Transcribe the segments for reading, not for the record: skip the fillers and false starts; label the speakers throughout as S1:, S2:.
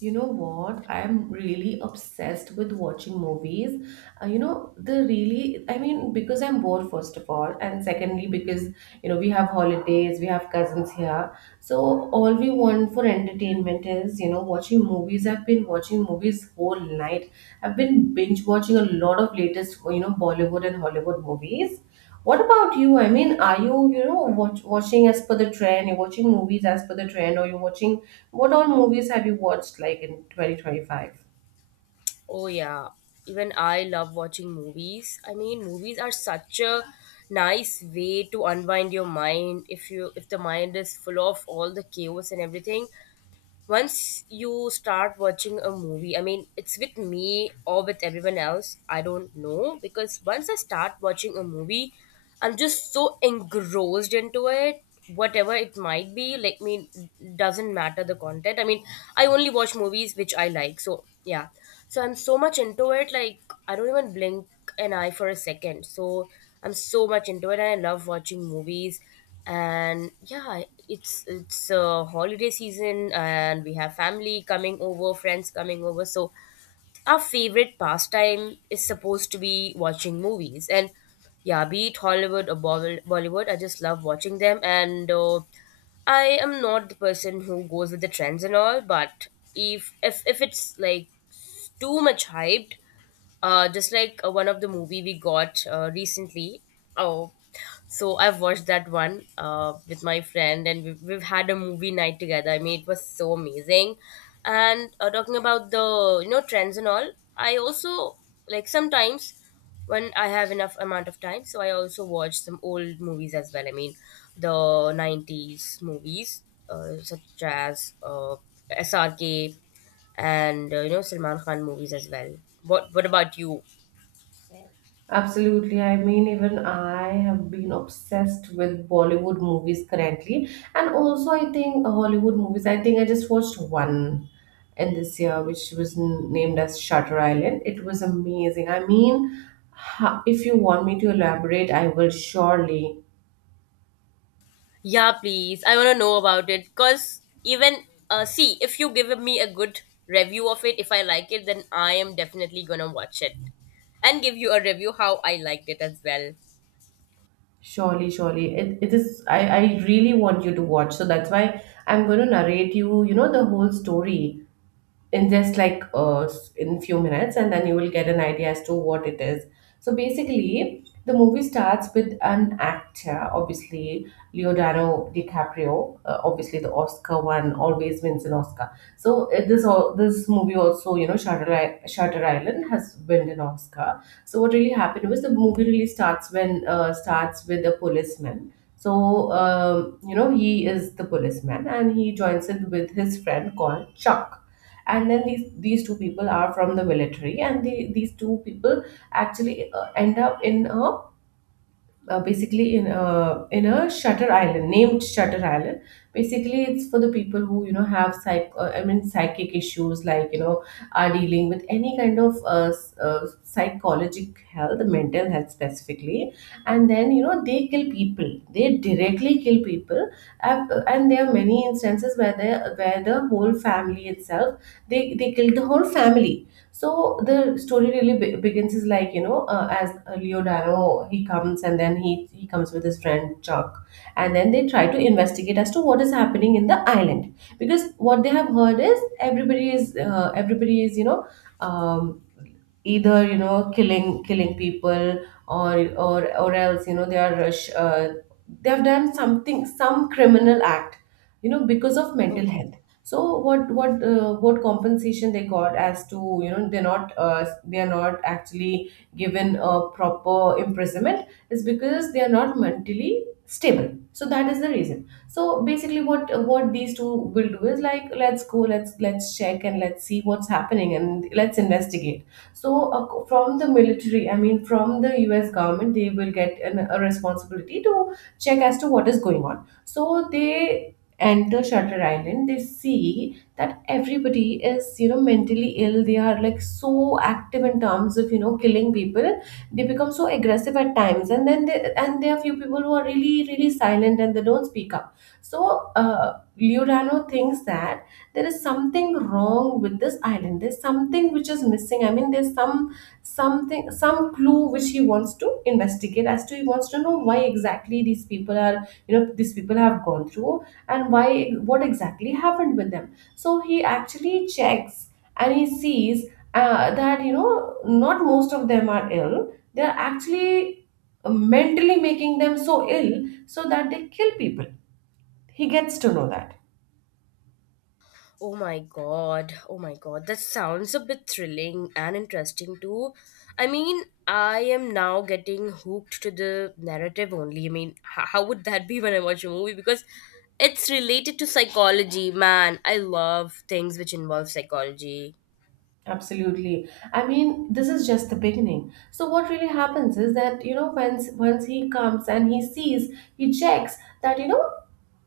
S1: You know what? I'm really obsessed with watching movies. The really, I mean, because I'm bored, first of all, and secondly, because, you know, we have holidays, we have cousins here. So all we want for entertainment is, you know, watching movies. I've been watching movies whole night. I've been binge watching a lot of latest, you know, Bollywood and Hollywood movies. What about you? I mean, are you, watching as per the trend? You're watching movies as per the trend, or you're watching what all movies have you watched like in 2025?
S2: Oh yeah, even I love watching movies. I mean, movies are such a nice way to unwind your mind if you if the mind is full of all the chaos and everything. Once you start watching a movie, I mean, it's with me or with everyone else, I don't know, because once I start watching a movie, I'm just so engrossed into it, whatever it might be. I mean, doesn't matter the content. I mean, I only watch movies which I like, so yeah. So I'm so much into it, like, I don't even blink an eye for a second. So I'm so much into it and I love watching movies. And yeah, it's a holiday season and we have family coming over, friends coming over, so our favorite pastime is supposed to be watching movies. And yeah, be it Hollywood or Bollywood, I just love watching them. And I am not the person who goes with the trends and all, but if it's like too much hyped, just like one of the movie we got recently. Oh, so I've watched that one with my friend, and we've had a movie night together. I mean, it was so amazing. And talking about the trends and all, I also, like, sometimes when I have enough amount of time, so I also watch some old movies as well. I mean, the '90s movies such as SRK and you know, Salman Khan movies as well. What about you?
S1: Absolutely. I mean, even I have been obsessed with Bollywood movies currently, and also I think Hollywood movies. I think I just watched one in this year, which was named as Shutter Island. It was amazing. I mean, if you want me to elaborate, I will surely.
S2: Yeah, please. I wanna know about it. Cause even see, if you give me a good review of it, if I like it, then I am definitely gonna watch it and give you a review how I liked it as well.
S1: Surely, surely. It is, I really want you to watch. So that's why I'm going to narrate you, you know, the whole story in just like in few minutes, and then you will get an idea as to what it is. So basically, the movie starts with an actor, obviously Leonardo DiCaprio. Obviously, the Oscar one always wins an Oscar. So this all, this movie also, you know, Shutter Island has won an Oscar. So what really happened was, the movie really starts when starts with a policeman. So you know, he is the policeman and he joins in with his friend called Chuck. And then these two people are from the military, and these two people actually end up in a basically in a, in a Shutter Island, named Shutter Island. Basically, it's for the people who, you know, have psych I mean psychic issues, like, you know, are dealing with any kind of psychologic health, mental health specifically. And then, you know, they kill people. They directly kill people. And there are many instances where they, where the whole family itself, they kill the whole family. So the story really begins is like, you know, as Leonardo, he comes, and then he comes with his friend Chuck. And then they try to investigate as to what is happening in the island, because what they have heard is, everybody is everybody is, you know, um, either, you know, killing people, or else, you know, they are they have done something, some criminal act, you know, because of mental
S2: Okay.
S1: health. So what compensation they got as to, you know, they're not they are not actually given a proper imprisonment is because they are not mentally stable. So that is the reason. So basically, what these two will do is like, let's go, let's check and let's see what's happening and let's investigate. So, from the military, I mean, from the US government, they will get a responsibility to check as to what is going on. So, they enter Shutter Island, they see that everybody is, you know, mentally ill. They are like so active in terms of, you know, killing people. They become so aggressive at times. And then they, and there are few people who are really, really silent and they don't speak up. So, Giordano thinks that there is something wrong with this island, there's something which is missing. I mean, there's some, something, some clue which he wants to investigate as to, he wants to know why exactly these people are, you know, these people have gone through and why, what exactly happened with them. So he actually checks, and he sees that, you know, not most of them are ill. They're actually mentally making them so ill, so that they kill people. He gets to know that.
S2: Oh my god. Oh my god. That sounds a bit thrilling and interesting too. I mean, I am now getting hooked to the narrative only. I mean, how would that be when I watch a movie? Because it's related to psychology, man. I love things which involve psychology.
S1: Absolutely. I mean, this is just the beginning. So what really happens is that, you know, once he comes, and he sees, he checks that, you know,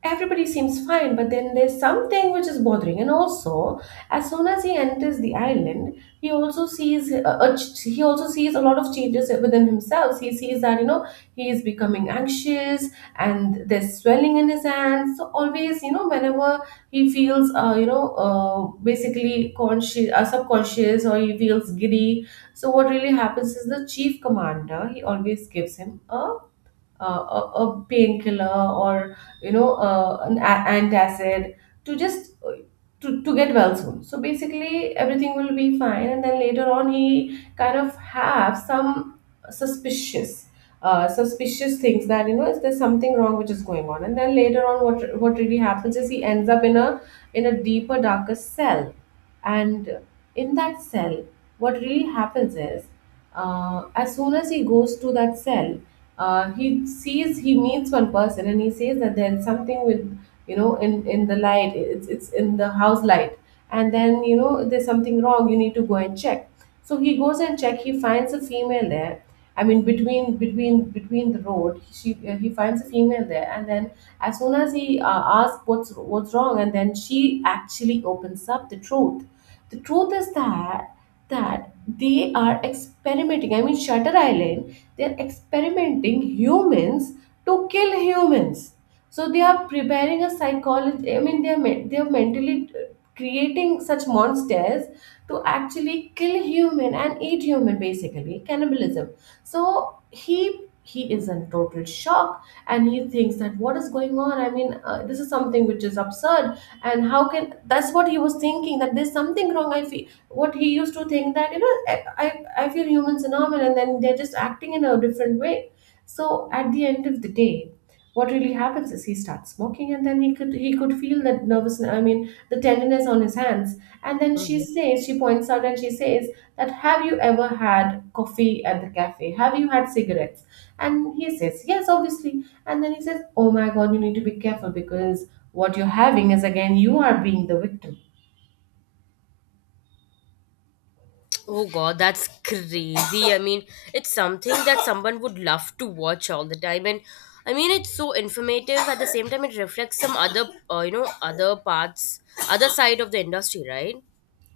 S1: everybody seems fine, but then there's something which is bothering. And also, as soon as he enters the island, he also sees he also sees a lot of changes within himself. He sees that, you know, he is becoming anxious, and there's swelling in his hands. So always, you know, whenever he feels basically conscious, subconscious, or he feels giddy. So what really happens is, the chief commander, he always gives him uh, a, a painkiller or, you know, an antacid to just to get well soon. So basically, everything will be fine, and then later on, he kind of have some suspicious, suspicious things that, you know, is there something wrong which is going on. And then later on, what really happens is, he ends up in a, in a deeper, darker cell. And in that cell, what really happens is, as soon as he goes to that cell, he sees, he meets one person, and he says that there's something with, you know, in the light, it's in the house light. And then, you know, there's something wrong, you need to go and check. So he goes and check, he finds a female there. I mean, between the road, she he finds a female there. And then, as soon as he asks what's wrong, and then she actually opens up the truth. The truth is that, that they are experimenting, I mean Shutter Island, they're experimenting humans to kill humans. So they are preparing a psychology. I mean, they're mentally creating such monsters to actually kill human and eat human, basically cannibalism. So he is in total shock, and he thinks that, what is going on? I mean, this is something which is absurd. And how can, that's what he was thinking, that there's something wrong, I feel. What he used to think that, you know, I I feel humans are normal, and then they're just acting in a different way. So at the end of the day, what really happens is, he starts smoking, and then he could, he could feel that nervous, I mean, the tenderness on his hands. And then she says, she points out, and she says that, have you ever had coffee at the cafe? Have you had cigarettes? And he says, yes, obviously. And then he says, oh my god, you need to be careful, because what you're having is again, you are being the victim.
S2: Oh god, that's crazy. I mean, it's something that someone would love to watch all the time. And I mean, it's so informative. At the same time, it reflects some other you know, other parts, other side of the industry, right?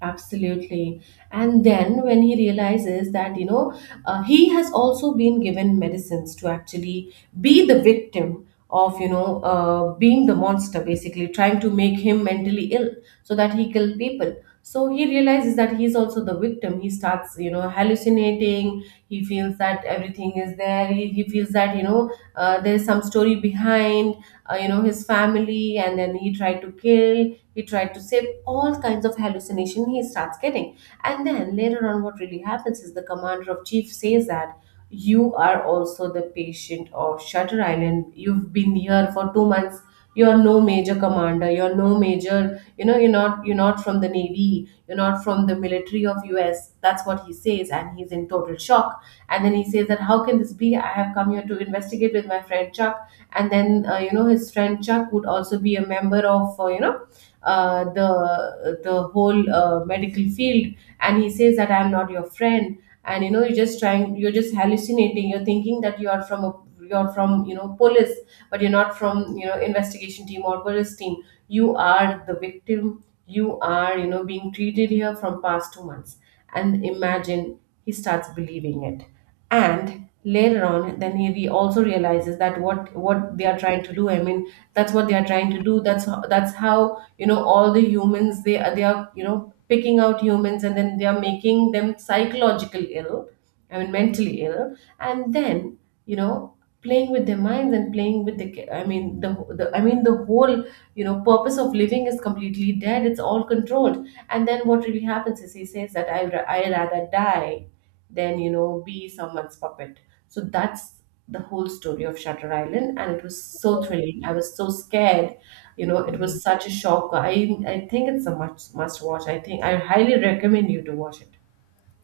S1: Absolutely. And then when he realizes that, you know, he has also been given medicines to actually be the victim of, you know, being the monster, basically trying to make him mentally ill so that he kill people. So he realizes that he's also the victim. He starts, you know, hallucinating. He feels that everything is there. He feels that, you know, there is some story behind, you know, his family, and then he tried to kill, he tried to save, all kinds of hallucination he starts getting. And then later on, what really happens is, the commander of chief says that, you are also the patient of Shutter Island. You've been here for 2 months. You're no major commander. You're no major. You know, you're not. You're not from the navy. You're not from the military of US. That's what he says, and he's in total shock. And then he says that, how can this be? I have come here to investigate with my friend Chuck. And then you know, his friend Chuck would also be a member of you know, the whole medical field. And he says that I'm not your friend, and you know, you're just hallucinating. You're thinking that you are from a, you're from, you know, police, but you're not from, you know, investigation team or police team. You are the victim. You are, you know, being treated here from past 2 months. And imagine, he starts believing it. And later on, then he also realizes that what they are trying to do, I mean, that's what they are trying to do. That's how, you know, all the humans, they are, you know, picking out humans, and then they are making them psychological ill, I mean mentally ill. And then, you know, playing with their minds and playing with the I mean the, I mean the whole, you know, purpose of living is completely dead. It's all controlled. And then what really happens is he says that I rather die than, you know, be someone's puppet. So that's the whole story of Shutter Island, and it was so thrilling. I was so scared, you know. It was such a shock. I think it's a must watch. I think I highly recommend you to watch it.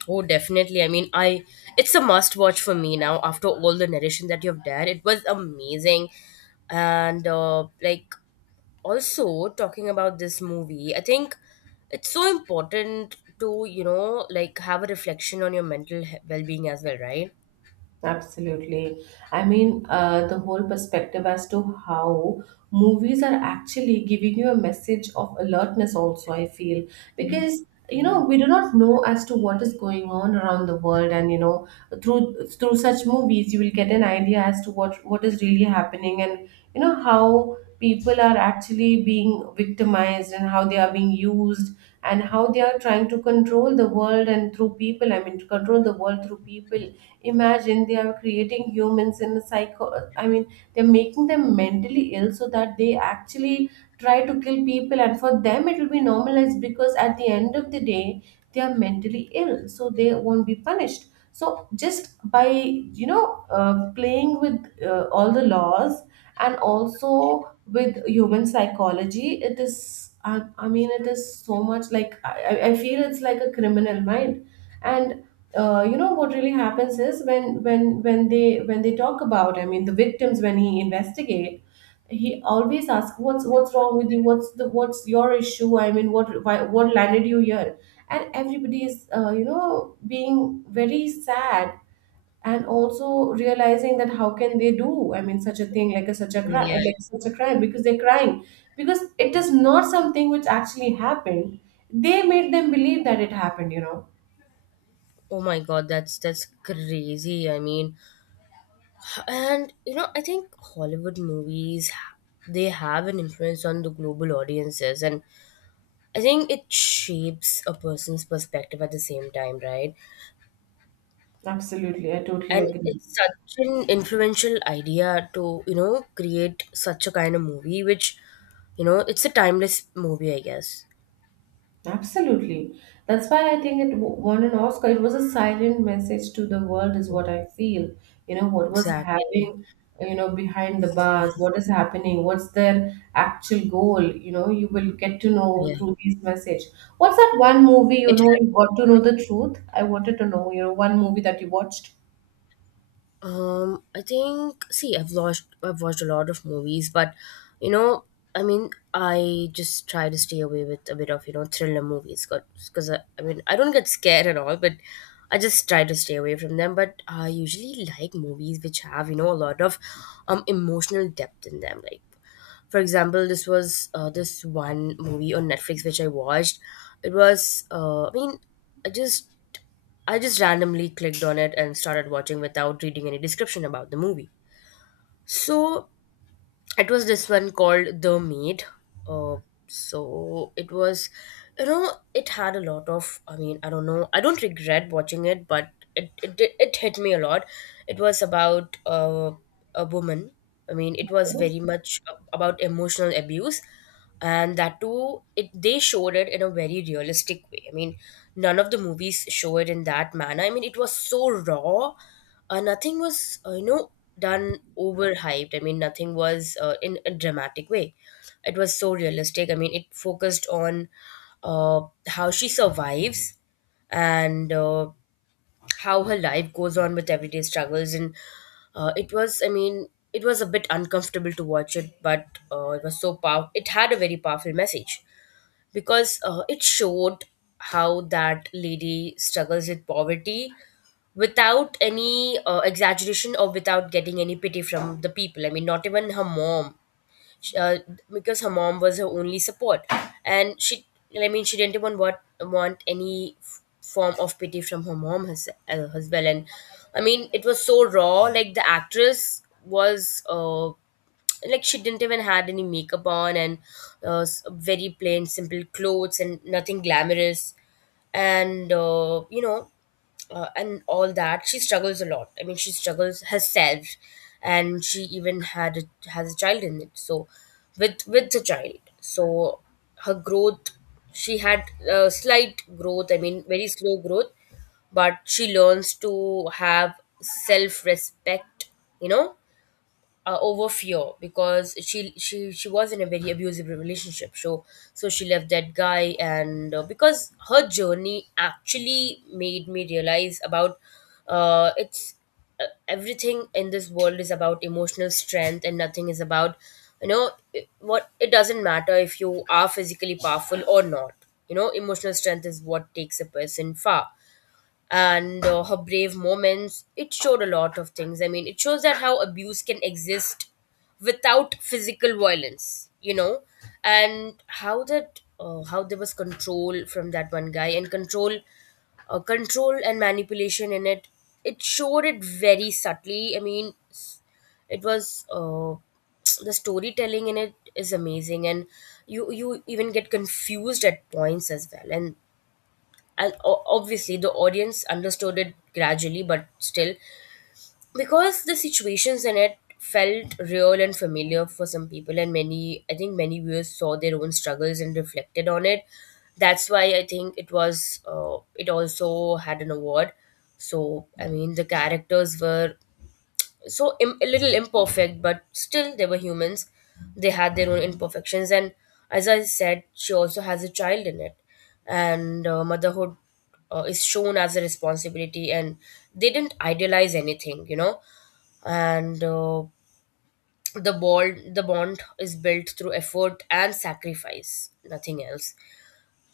S2: Oh, definitely. I mean, I, it's a must watch for me now after all the narration that you've done. It was amazing. And like also talking about this movie, I think it's so important to, you know, like, have a reflection on your mental well-being as well, right?
S1: Absolutely. I mean, the whole perspective as to how movies are actually giving you a message of alertness, also, I feel, because you know, we do not know as to what is going on around the world. And you know, through such movies, you will get an idea as to what is really happening. And you know, how people are actually being victimized, and how they are being used, and how they are trying to control the world, and through people, I mean, to control the world through people. Imagine, they are creating humans in a psycho, I mean, they're making them mentally ill so that they actually try to kill people. And for them, it will be normalized, because at the end of the day, they are mentally ill, so they won't be punished. So just by, you know, playing with all the laws, and also with human psychology, it is, I mean, it is so much like, I feel it's like a criminal mind. And you know, what really happens is, when when they, when they talk about, I mean, the victims, when he investigate, he always asks, what's wrong with you, what's the, what's your issue, I mean, what, what landed you here. And everybody is, you know, being very sad, and also realizing that how can they do, I mean, such a thing, like a, such a crime,
S2: Yeah.
S1: like such a crime, because they're crying, because it is not something which actually happened. They made them believe that it happened, you know.
S2: Oh my God, that's crazy. I mean, and you know, I think Hollywood movies, they have an influence on the global audiences, and I think it shapes a person's perspective at the same time, right?
S1: Absolutely, I totally
S2: And
S1: agree.
S2: it's such an influential idea to, you know, create such a kind of movie, which, you know, it's a timeless movie, I guess.
S1: Absolutely. That's why I think it won an Oscar. It was a silent message to the world, is what I feel. You know, what was
S2: Exactly.
S1: happening, you know, behind the bars, what is happening, what's their actual goal, you know, you will get to know
S2: Yeah.
S1: through this message. What's that one movie, you
S2: It,
S1: know, you got to know the truth? I wanted to know, you know, one movie that you watched.
S2: I think, see, I've watched a lot of movies, but you know, I mean, I just try to stay away with a bit of, you know, thriller movies, because I mean, I don't get scared at all, but I just try to stay away from them. But I usually like movies which have, you know, a lot of emotional depth in them, like, for example, this was this one movie on Netflix which I watched. It was I mean, i just I just randomly clicked on it and started watching without reading any description about the movie. So it was this one called The Maid. Uh, so it was, you know, it had a lot of. I mean, I don't know. I don't regret watching it, but it hit me a lot. It was about a woman. I mean, it was very much about emotional abuse, and that too, it, they showed it in a very realistic way. I mean, none of the movies show it in that manner. I mean, it was so raw. Nothing was, you know, done overhyped. I mean, nothing was, in a dramatic way. It was so realistic. I mean, it focused on uh, how she survives, and how her life goes on with everyday struggles. And it was, I mean, it was a bit uncomfortable to watch it, but it was so powerful. It had a very powerful message because it showed how that lady struggles with poverty without any exaggeration or without getting any pity from the people. I mean, not even her mom. sh- uh, because her mom was her only support, and she, I mean, she didn't even want any form of pity from her mom as well. And I mean, it was so raw. Like, the actress was, like, she didn't even had any makeup on, and very plain simple clothes and nothing glamorous. And you know, and all that, she struggles a lot. I mean, she struggles herself, and she even has a child in it, so with the child. So her growth, she had a slight growth, I mean, very slow growth, but she learns to have self respect, you know, over fear, because she was in a very abusive relationship. So, so she left that guy. And Because her journey actually made me realize about it's everything in this world is about emotional strength and nothing is about, you know, what, it doesn't matter if you are physically powerful or not, you know, emotional strength is what takes a person far. And her brave moments, it showed a lot of things. I mean, it shows that how abuse can exist without physical violence, you know. And how that, how there was control from that one guy, and control, control and manipulation in it. It showed it very subtly. I mean, it was, the storytelling in it is amazing. And you even get confused at points as well. And obviously the audience understood it gradually, but still, because the situations in it felt real and familiar for some people, and many, I think many viewers saw their own struggles and reflected on it. That's why I think it was, it also had an award. So I mean, the characters were so a little imperfect, but still they were humans. They had their own imperfections. And as I said, she also has a child in it. And motherhood, is shown as a responsibility, and they didn't idealize anything, you know. And The bond is built through effort and sacrifice, nothing else.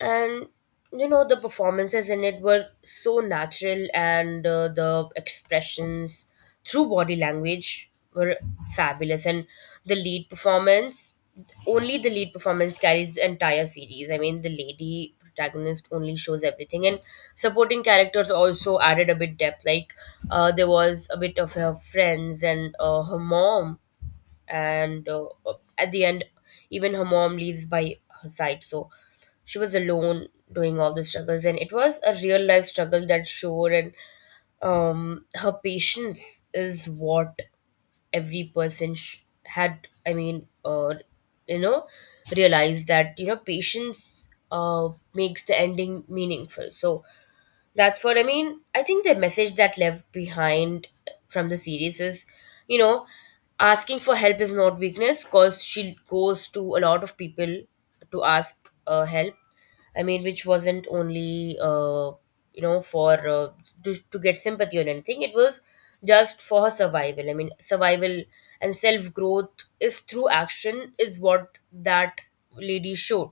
S2: And you know, the performances in it were so natural. And the expressions through body language were fabulous. And the lead performance, only the lead performance carries the entire series. I mean, the lady protagonist only shows everything. And supporting characters also added a bit depth, like, there was a bit of her friends and her mom. And at the end, even her mom leaves by her side, so she was alone doing all the struggles. And it was a real life struggle that showed. And her patience is what every person had. I mean, you know, realized that you know, patience, makes the ending meaningful. So that's what I mean. I think the message that left behind from the series is, you know, asking for help is not weakness, because she goes to a lot of people to ask help. I mean, which wasn't only, you know, for, to get sympathy or anything. It was just for her survival. I mean, survival and self growth is through action, is what that lady showed.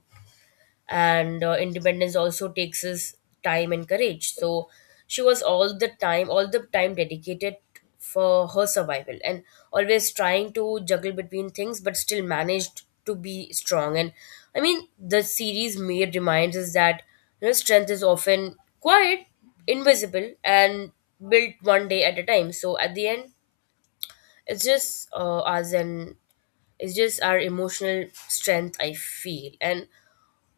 S2: And independence also takes us time and courage. So she was all the time dedicated for her survival, and always trying to juggle between things but still managed to be strong. And I mean, the series made reminds us that, you know, strength is often quiet, invisible, and built one day at a time. So at the end, it's just, us, and it's just our emotional strength, I feel. and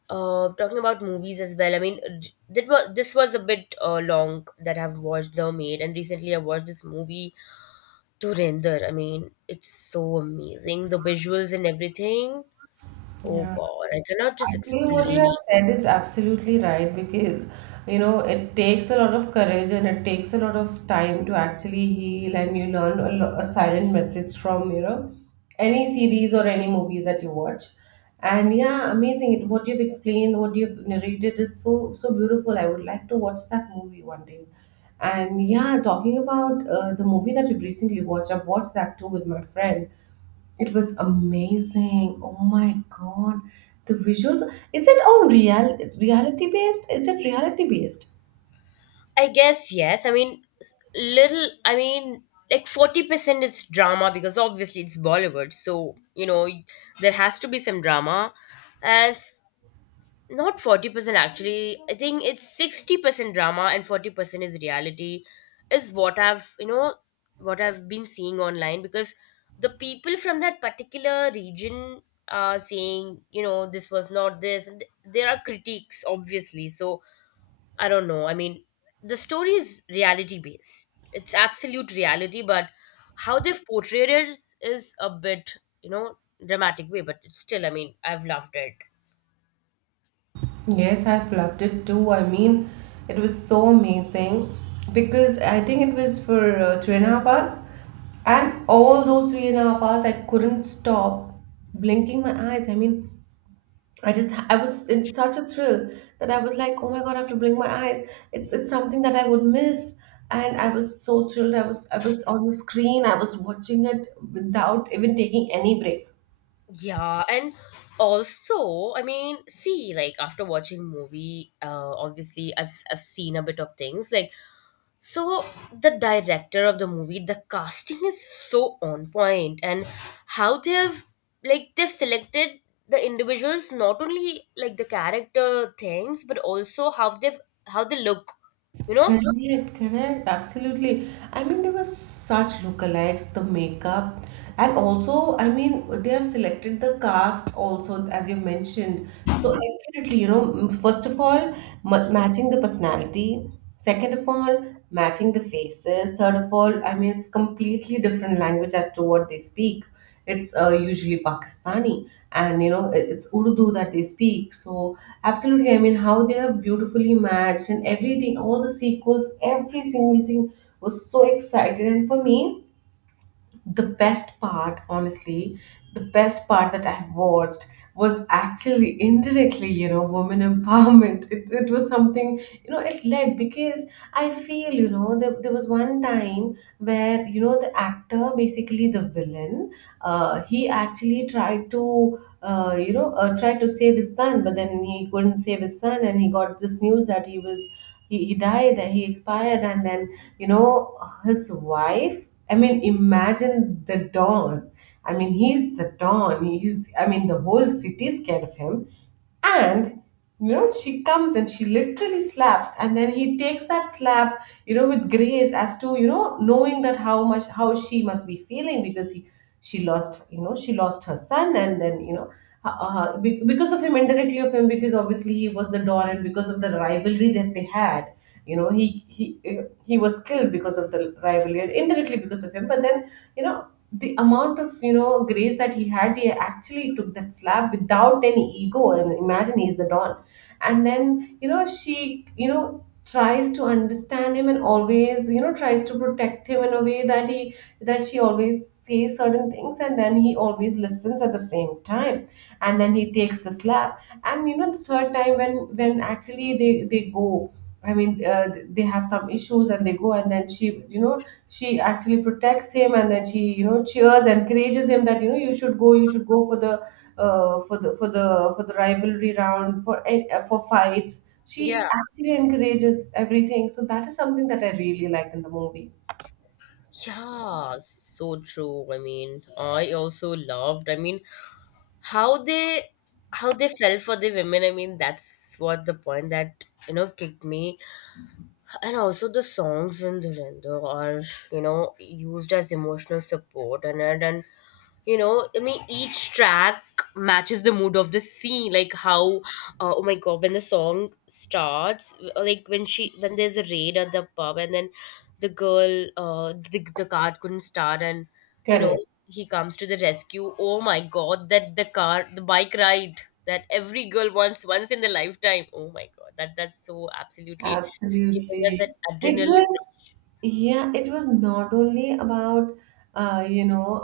S2: uh, talking about movies as well, I mean, that was, this was a bit, long that I've watched The Maid. And recently I watched this movie Dhurandhar. I mean, it's so amazing, the visuals and everything. Oh
S1: Yeah.
S2: God, I cannot just
S1: Actually, what you
S2: explain.
S1: have said is absolutely right, because you know, it takes a lot of courage, and it takes a lot of time to actually heal. And you learn a, a silent message from, you know, any series or any movies that you watch. And yeah, amazing! It what you've explained, what you've narrated is so so beautiful. I would like to watch that movie one day. And yeah, talking about the movie that you've recently watched, I've watched that too with my friend. It was amazing. Oh my god. The visuals. Is it on real reality based? Is it reality based?
S2: I guess yes. I mean, little. Like 40% is drama because obviously it's Bollywood, so you know there has to be some drama, and not 40% actually. I think it's 60% drama and 40% is reality is what I've what I've been seeing online because the people from that particular region are saying, you know, this was not this, and there are critiques obviously. So I don't know. I mean, the story is reality based, it's absolute reality, but how they've portrayed it is a bit, you know, dramatic way. But it's still, I mean I've loved it.
S1: Yes, I've loved it too. I mean, it was so amazing, because I think it was for three and a half hours, and all those three and a half hours, I couldn't stop blinking my eyes. I mean, I was in such a thrill that I was like, oh my god, I have to bring my eyes. It's something that I would miss. And I was so thrilled. I was on the screen. I was watching it without even taking any break.
S2: Yeah, and also, I mean, see, like after watching movie, obviously I've seen a bit of things like, so the director of the movie, the casting is so on point, and how they have, like they've selected the individuals, not only like the character things but also how they've, how they look, you know?
S1: Correct, correct, absolutely. I mean, there were such lookalikes, the makeup. And also, I mean, they have selected the cast also, as you mentioned, so accurately, you know. First of all, ma matching the personality, second of all, matching the faces, third of all, I mean, it's completely different language as to what they speak. It's usually Pakistani, and you know, it's Urdu that they speak. So absolutely, I mean, how they are beautifully matched and everything. All the sequels, every single thing was so exciting. And for me, the best part, honestly, the best part that I've watched was actually indirectly, you know, women empowerment. It was something, you know, it led, because I feel, you know, there was one time where, you know, the actor, basically the villain, he actually tried to. You know, tried to save his son, but then he couldn't save his son. And he got this news that he was, he died, and he expired. And then, you know, his wife, I mean, imagine the Don. I mean, he's the Don. He's, I mean, the whole city is scared of him. And you know, she comes and she literally slaps, and then he takes that slap, you know, with grace, as to, you know, knowing that how much, how she must be feeling, because he, she lost, you know, she lost her son. And then you know. Because of him, indirectly of him, because obviously he was the don, and because of the rivalry that they had, you know, he he was killed because of the rivalry, and indirectly because of him. But then, you know, the amount of, you know, grace that he had, he actually took that slap without any ego. And imagine he's the don. And then, you know, she, you know, tries to understand him, and always, you know, tries to protect him in a way that he, that she always says certain things, and then he always listens at the same time. And then he takes the slap. And you know, the third time when, actually they go, I mean, they have some issues and they go. And then she, you know, she actually protects him, and then she, you know, cheers, encourages him that you know, you should go, for the for the rivalry round, for for fights.
S2: Yeah.
S1: She actually encourages everything. So that is something that I really liked in the movie.
S2: Yeah, so true. I mean, I also loved. I mean, how they, how they fell for the women. I mean that's what the point that, you know, kicked me. And also the songs in Dhurandhar are, you know, used as emotional support in it. And, you know, I mean each track matches the mood of the scene. Like how, oh my god, when the song starts, like when she, when there's a raid at the pub, and then the girl, the car couldn't start, and you know,
S1: Correct.
S2: he comes to the rescue. Oh my god, that the car, the bike ride that every girl wants once in the lifetime. Oh my god, that, that's so absolutely giving us an
S1: Absolutely, it
S2: adrenaline.
S1: was. Yeah, it was not only about you know,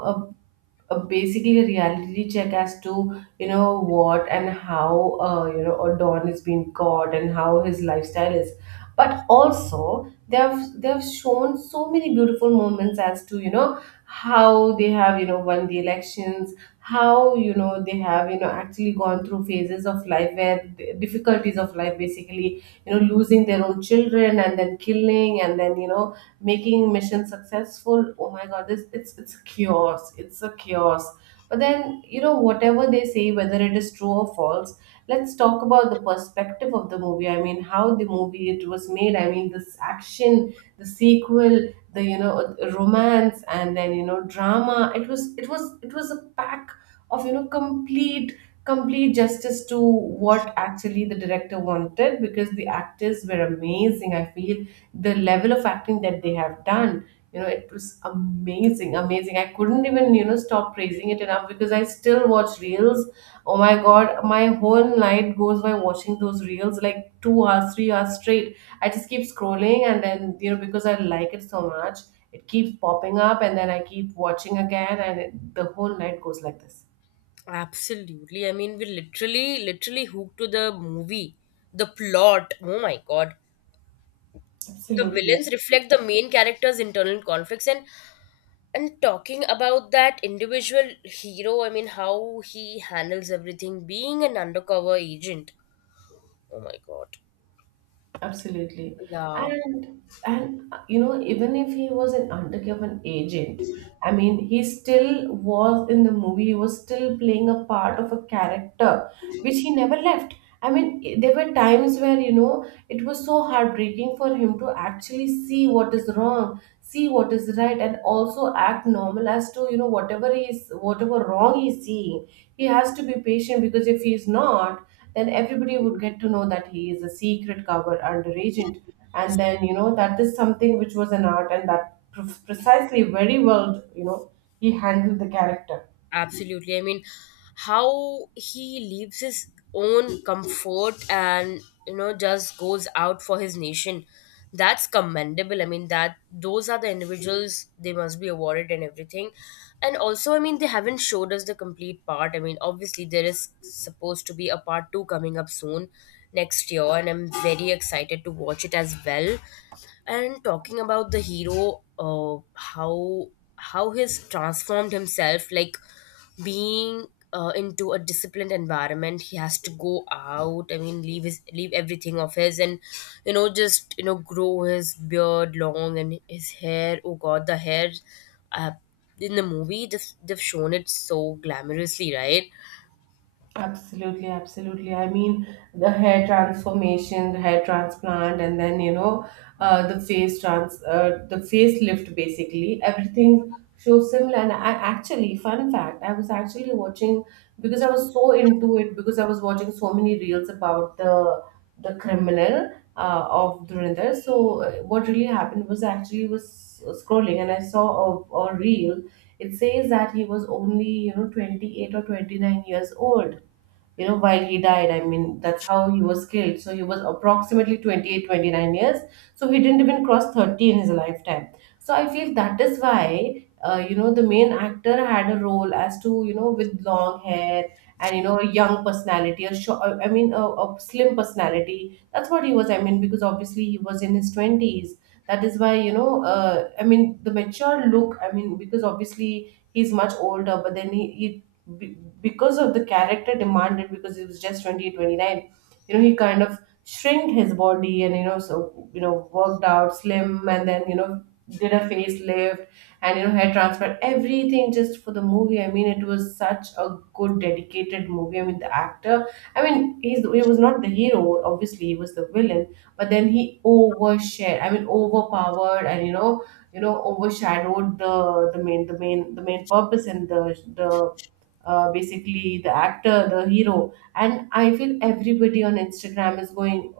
S1: a basically a reality check as to you know, what and how, you know, Odon is being caught, and how his lifestyle is. But also they have, shown so many beautiful moments as to, you know, how they have, you know, won the elections, how, you know, they have, you know, actually gone through phases of life where difficulties of life, basically, you know, losing their own children, and then killing, and then, you know, making mission successful. Oh my god, this, it's chaos, it's a chaos. But then, you know, whatever they say, whether it is true or false, let's talk about the perspective of the movie. I mean, how the movie it was made, I mean, this action, the sequel, the, you know, romance, and then, you know, drama. It was a pack of, you know, complete complete justice to what actually the director wanted, because the actors were amazing, I feel. The level of acting that they have done, you know, it was amazing, amazing. I couldn't even, you know, stop praising it enough, because I still watch reels. Oh my god, my whole night goes by watching those reels like 2 hours, 3 hours straight. I just keep scrolling, and then, you know, because I like it so much, it keeps popping up, and then I keep watching again. And the whole night goes like this.
S2: Absolutely. I mean, we literally, literally hooked to the movie, the plot. Oh my God. The
S1: Absolutely.
S2: villains reflect the main character's internal conflicts, and talking about that individual hero, I mean, how he handles everything, being an undercover agent. Oh my God.
S1: Absolutely.
S2: Yeah.
S1: And you know, even if he was an undercover agent, I mean, he still was in the movie, he was still playing a part of a character which he never left. I mean, there were times where, you know, it was so heartbreaking for him to actually see what is wrong, see what is right, and also act normal as to, you know, whatever he is, whatever wrong he's seeing. He has to be patient, because if he's not, then everybody would get to know that he is a secret cover under agent. And then, you know, that is something which was an art, and that precisely very well, you know, he handled the character.
S2: Absolutely. I mean, how he leaves his own comfort and, you know, just goes out for his nation. That's commendable. I mean, that those are the individuals, they must be awarded and everything. And also, I mean, they haven't showed us the complete part. I mean, obviously, there is supposed to be a part two coming up soon next year, and I'm very excited to watch it as well. And talking about the hero, how he's transformed himself, like being into a disciplined environment, he has to go out. I mean, leave everything of his, and you know, just you know, grow his beard long and his hair. Oh God, the hair! Uh, in the movie, they've shown it so glamorously, right?
S1: Absolutely, absolutely. I mean, the hair transformation, the hair transplant, and then, you know, the face trans, the facelift. Basically, everything shows similar. And I actually, fun fact, I was actually watching, because I was so into it, because I was watching so many reels about the criminal of Dhurandhar. So what really happened was, I actually was scrolling and I saw a reel. It says that he was only, you know, 28 or 29 years old, you know, while he died. I mean, that's how he was killed. So he was approximately 28, 29 years. So he didn't even cross 30 in his lifetime. So I feel that is why, you know, the main actor had a role as to, you know, with long hair, and you know, a young personality, a short, I mean a slim personality. That's what he was, I mean, because obviously he was in his 20s. That is why, you know, I mean the mature look, I mean, because obviously he's much older. But then he, because of the character demanded, because he was just 28, 29, you know, he kind of shrinked his body, and you know, so, you know, worked out slim, and then, you know, did a facelift, and you know, hair transplant, everything just for the movie. I mean, it was such a good dedicated movie. I mean, the actor, I mean, he was not the hero, obviously he was the villain. But then he overshared, I mean overpowered, and you know, overshadowed the main purpose, and the basically the actor, the hero. And I feel everybody on Instagram is going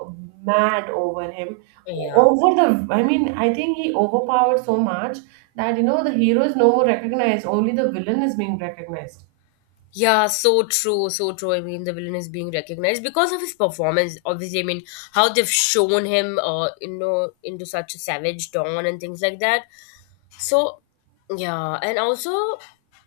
S1: mad over him.
S2: Yeah.
S1: Over the, I mean, I think he overpowered so much that you know, the hero is no more recognized, only the villain is being recognized.
S2: Yeah, so true, so true. I mean, the villain is being recognized because of his performance. Obviously, I mean, how they've shown him, you know, into such a savage dawn and things like that. So, yeah, and also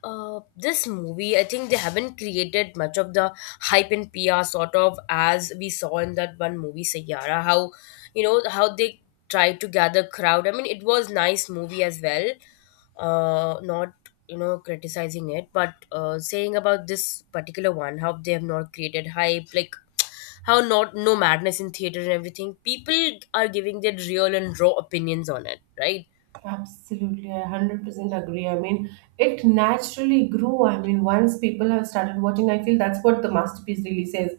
S2: this movie, I think they haven't created much of the hype in PR, sort of as we saw in that one movie, Sayyara. How, you know how they tried to gather crowd. I mean, it was nice movie as well. Not, you know, criticizing it, but saying about this particular one, how they have not created hype, like how, not no madness in theater and everything. People are giving their real and raw opinions on it, right?
S1: Absolutely, I 100% agree. I mean, it naturally grew. I mean, once people have started watching, I feel that's what the masterpiece really says.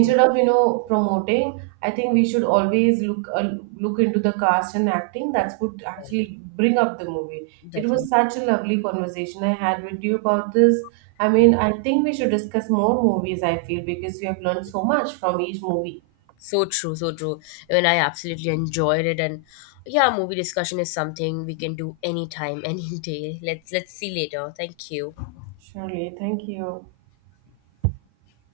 S2: Yeah,
S1: of, you know, promoting, I think we should always look, look into the cast and acting. That's what actually bring up the movie. It was
S2: definitely.
S1: such a lovely conversation I had with you about this. I mean, I think we should discuss more movies, I feel, because we have learned so much from each movie.
S2: So true, so true. I mean, I absolutely enjoyed it, and yeah, movie discussion is something we can do anytime, any day. Let's see later. Thank you.
S1: Surely, thank you.